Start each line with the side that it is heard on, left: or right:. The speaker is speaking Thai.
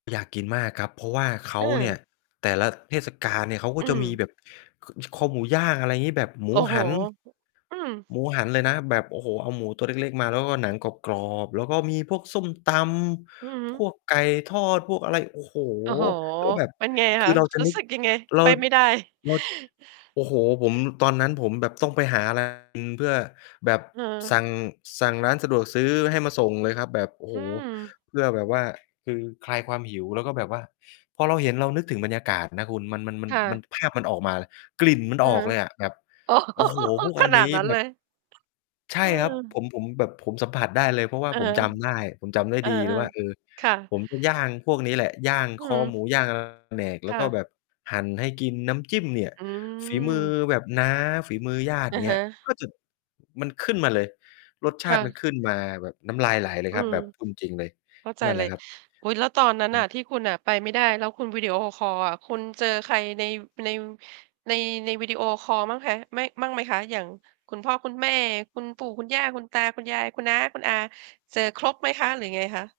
left: อยากกินมากครับ เพราะว่าเข
right: เอ
left: าเนี
right: อ
left: ่ย แต่ละเทศกาลเนี่ย เขาก
right: อ
left: ็
right: ื
left: จะมี
right: ม
left: แบบ ค คอหมูย่าง อะไรอย่างงี้ แบบหม
right: โอ
left: ู
right: ้โฮ
left: หัน
right: อืม
left: หมูหันเลยนะ แบบ โอ้โฮ เอาหมูตัวเล็ก ๆ มา แล้วก็หนังกรอบ ๆ แล้วก็มีพวกส้มต
right: อือฮึ
left: ำ พวกไก่ทอด พวกอะไร โอ้โฮ
right: โอ้โฮ
left: แล้วแบบ
right: เป็นไง
left: ค
right: ค
left: ื
right: ะ?
left: อเราจะ
right: รู้
left: นึก
right: สึกยังไง?
left: เร
right: ไ
left: า
right: ปไม่ได้
left: เรา โอ้โฮ ผม ตอนนั้นผมแบบต้องไปหา อะไร กิน เพื่อแบบ
right: เออ
left: สั่ง สั่งร้านสะดวกซื้อให้มาส่งเลยครับ แบบ โอ้โ
right: อ
left: ฮ
right: ืม
left: เพื่อแบบว่า คือคลายความหิว แล้วก็แบบว่าพอเราเห็นเราก็นึกถึงบรรยากาศนะคุณ มัน มัน
right: ค่
left: มัน
right: ะ
left: ภาพมันออกมาเลย กลิ่นมัน
right: อื
left: อ
right: อ
left: อ
right: ฮ
left: ก
right: ึ
left: เลยอะ แบบ โอ้โฮ พวก
right: ข
left: อัน
right: น
left: นี
right: าด
left: ้
right: นั้น
left: แบ
right: เล
left: บ
right: ย?
left: ใช่
right: เ
left: ครับ
right: ออ
left: ผม ผมแบบ ผมสัมผัสได้เลย เพราะว่า
right: อือ
left: ผ
right: ฮ
left: ม
right: ึ
left: จำได้ ผมจำได้
right: เออ
left: ดีเลยว่า เออ
right: ๆ ค่ะ
left: ผมจะย่างพวกนี้แหละ ย่าง
right: อื
left: คอ
right: ม
left: หมู ย่าง [unintelligible] แล
right: ค
left: ้ว
right: ่
left: ก็
right: ะ
left: แบบหั่นให้กิน น้ำจิ้มเนี่ย
right: อื
left: ฝีมือ
right: ม
left: แบบน้า ฝีมือญาติ
right: อะ
left: เน
right: ฮ
left: ี้ย
right: ะ
left: ก็จะ มันขึ้นมาเลย รสช
right: ค
left: า
right: ่
left: ติมั
right: ะ
left: นขึ้นมาแบบน้ำลายไหลเลย
right: อื
left: ครับ
right: ม
left: แบบพูดจริง ๆ เลย
right: เข้าใจ
left: นั่นแ
right: เ
left: ห
right: ล
left: ละ
right: ย
left: ครับ
right: อุ๊ย แล้วตอนนั้น
left: อ
right: น่
left: ือ
right: ะที่คุณน่ะไปไม่ได้ แล้วคุณวิดีโอคอลอะคุณเจอใครใน ว ใน ว ใน ในวีดีโอคอลมั่งคะ? ไม่ มั่งไหมคะ? อย่างคุณพ่อ คุณแม่ คุณปู่ คุณย่า คุณตา คุณยาย คุณน้า คุณอา เจอครบไหมคะ? หรือยังไงคะ?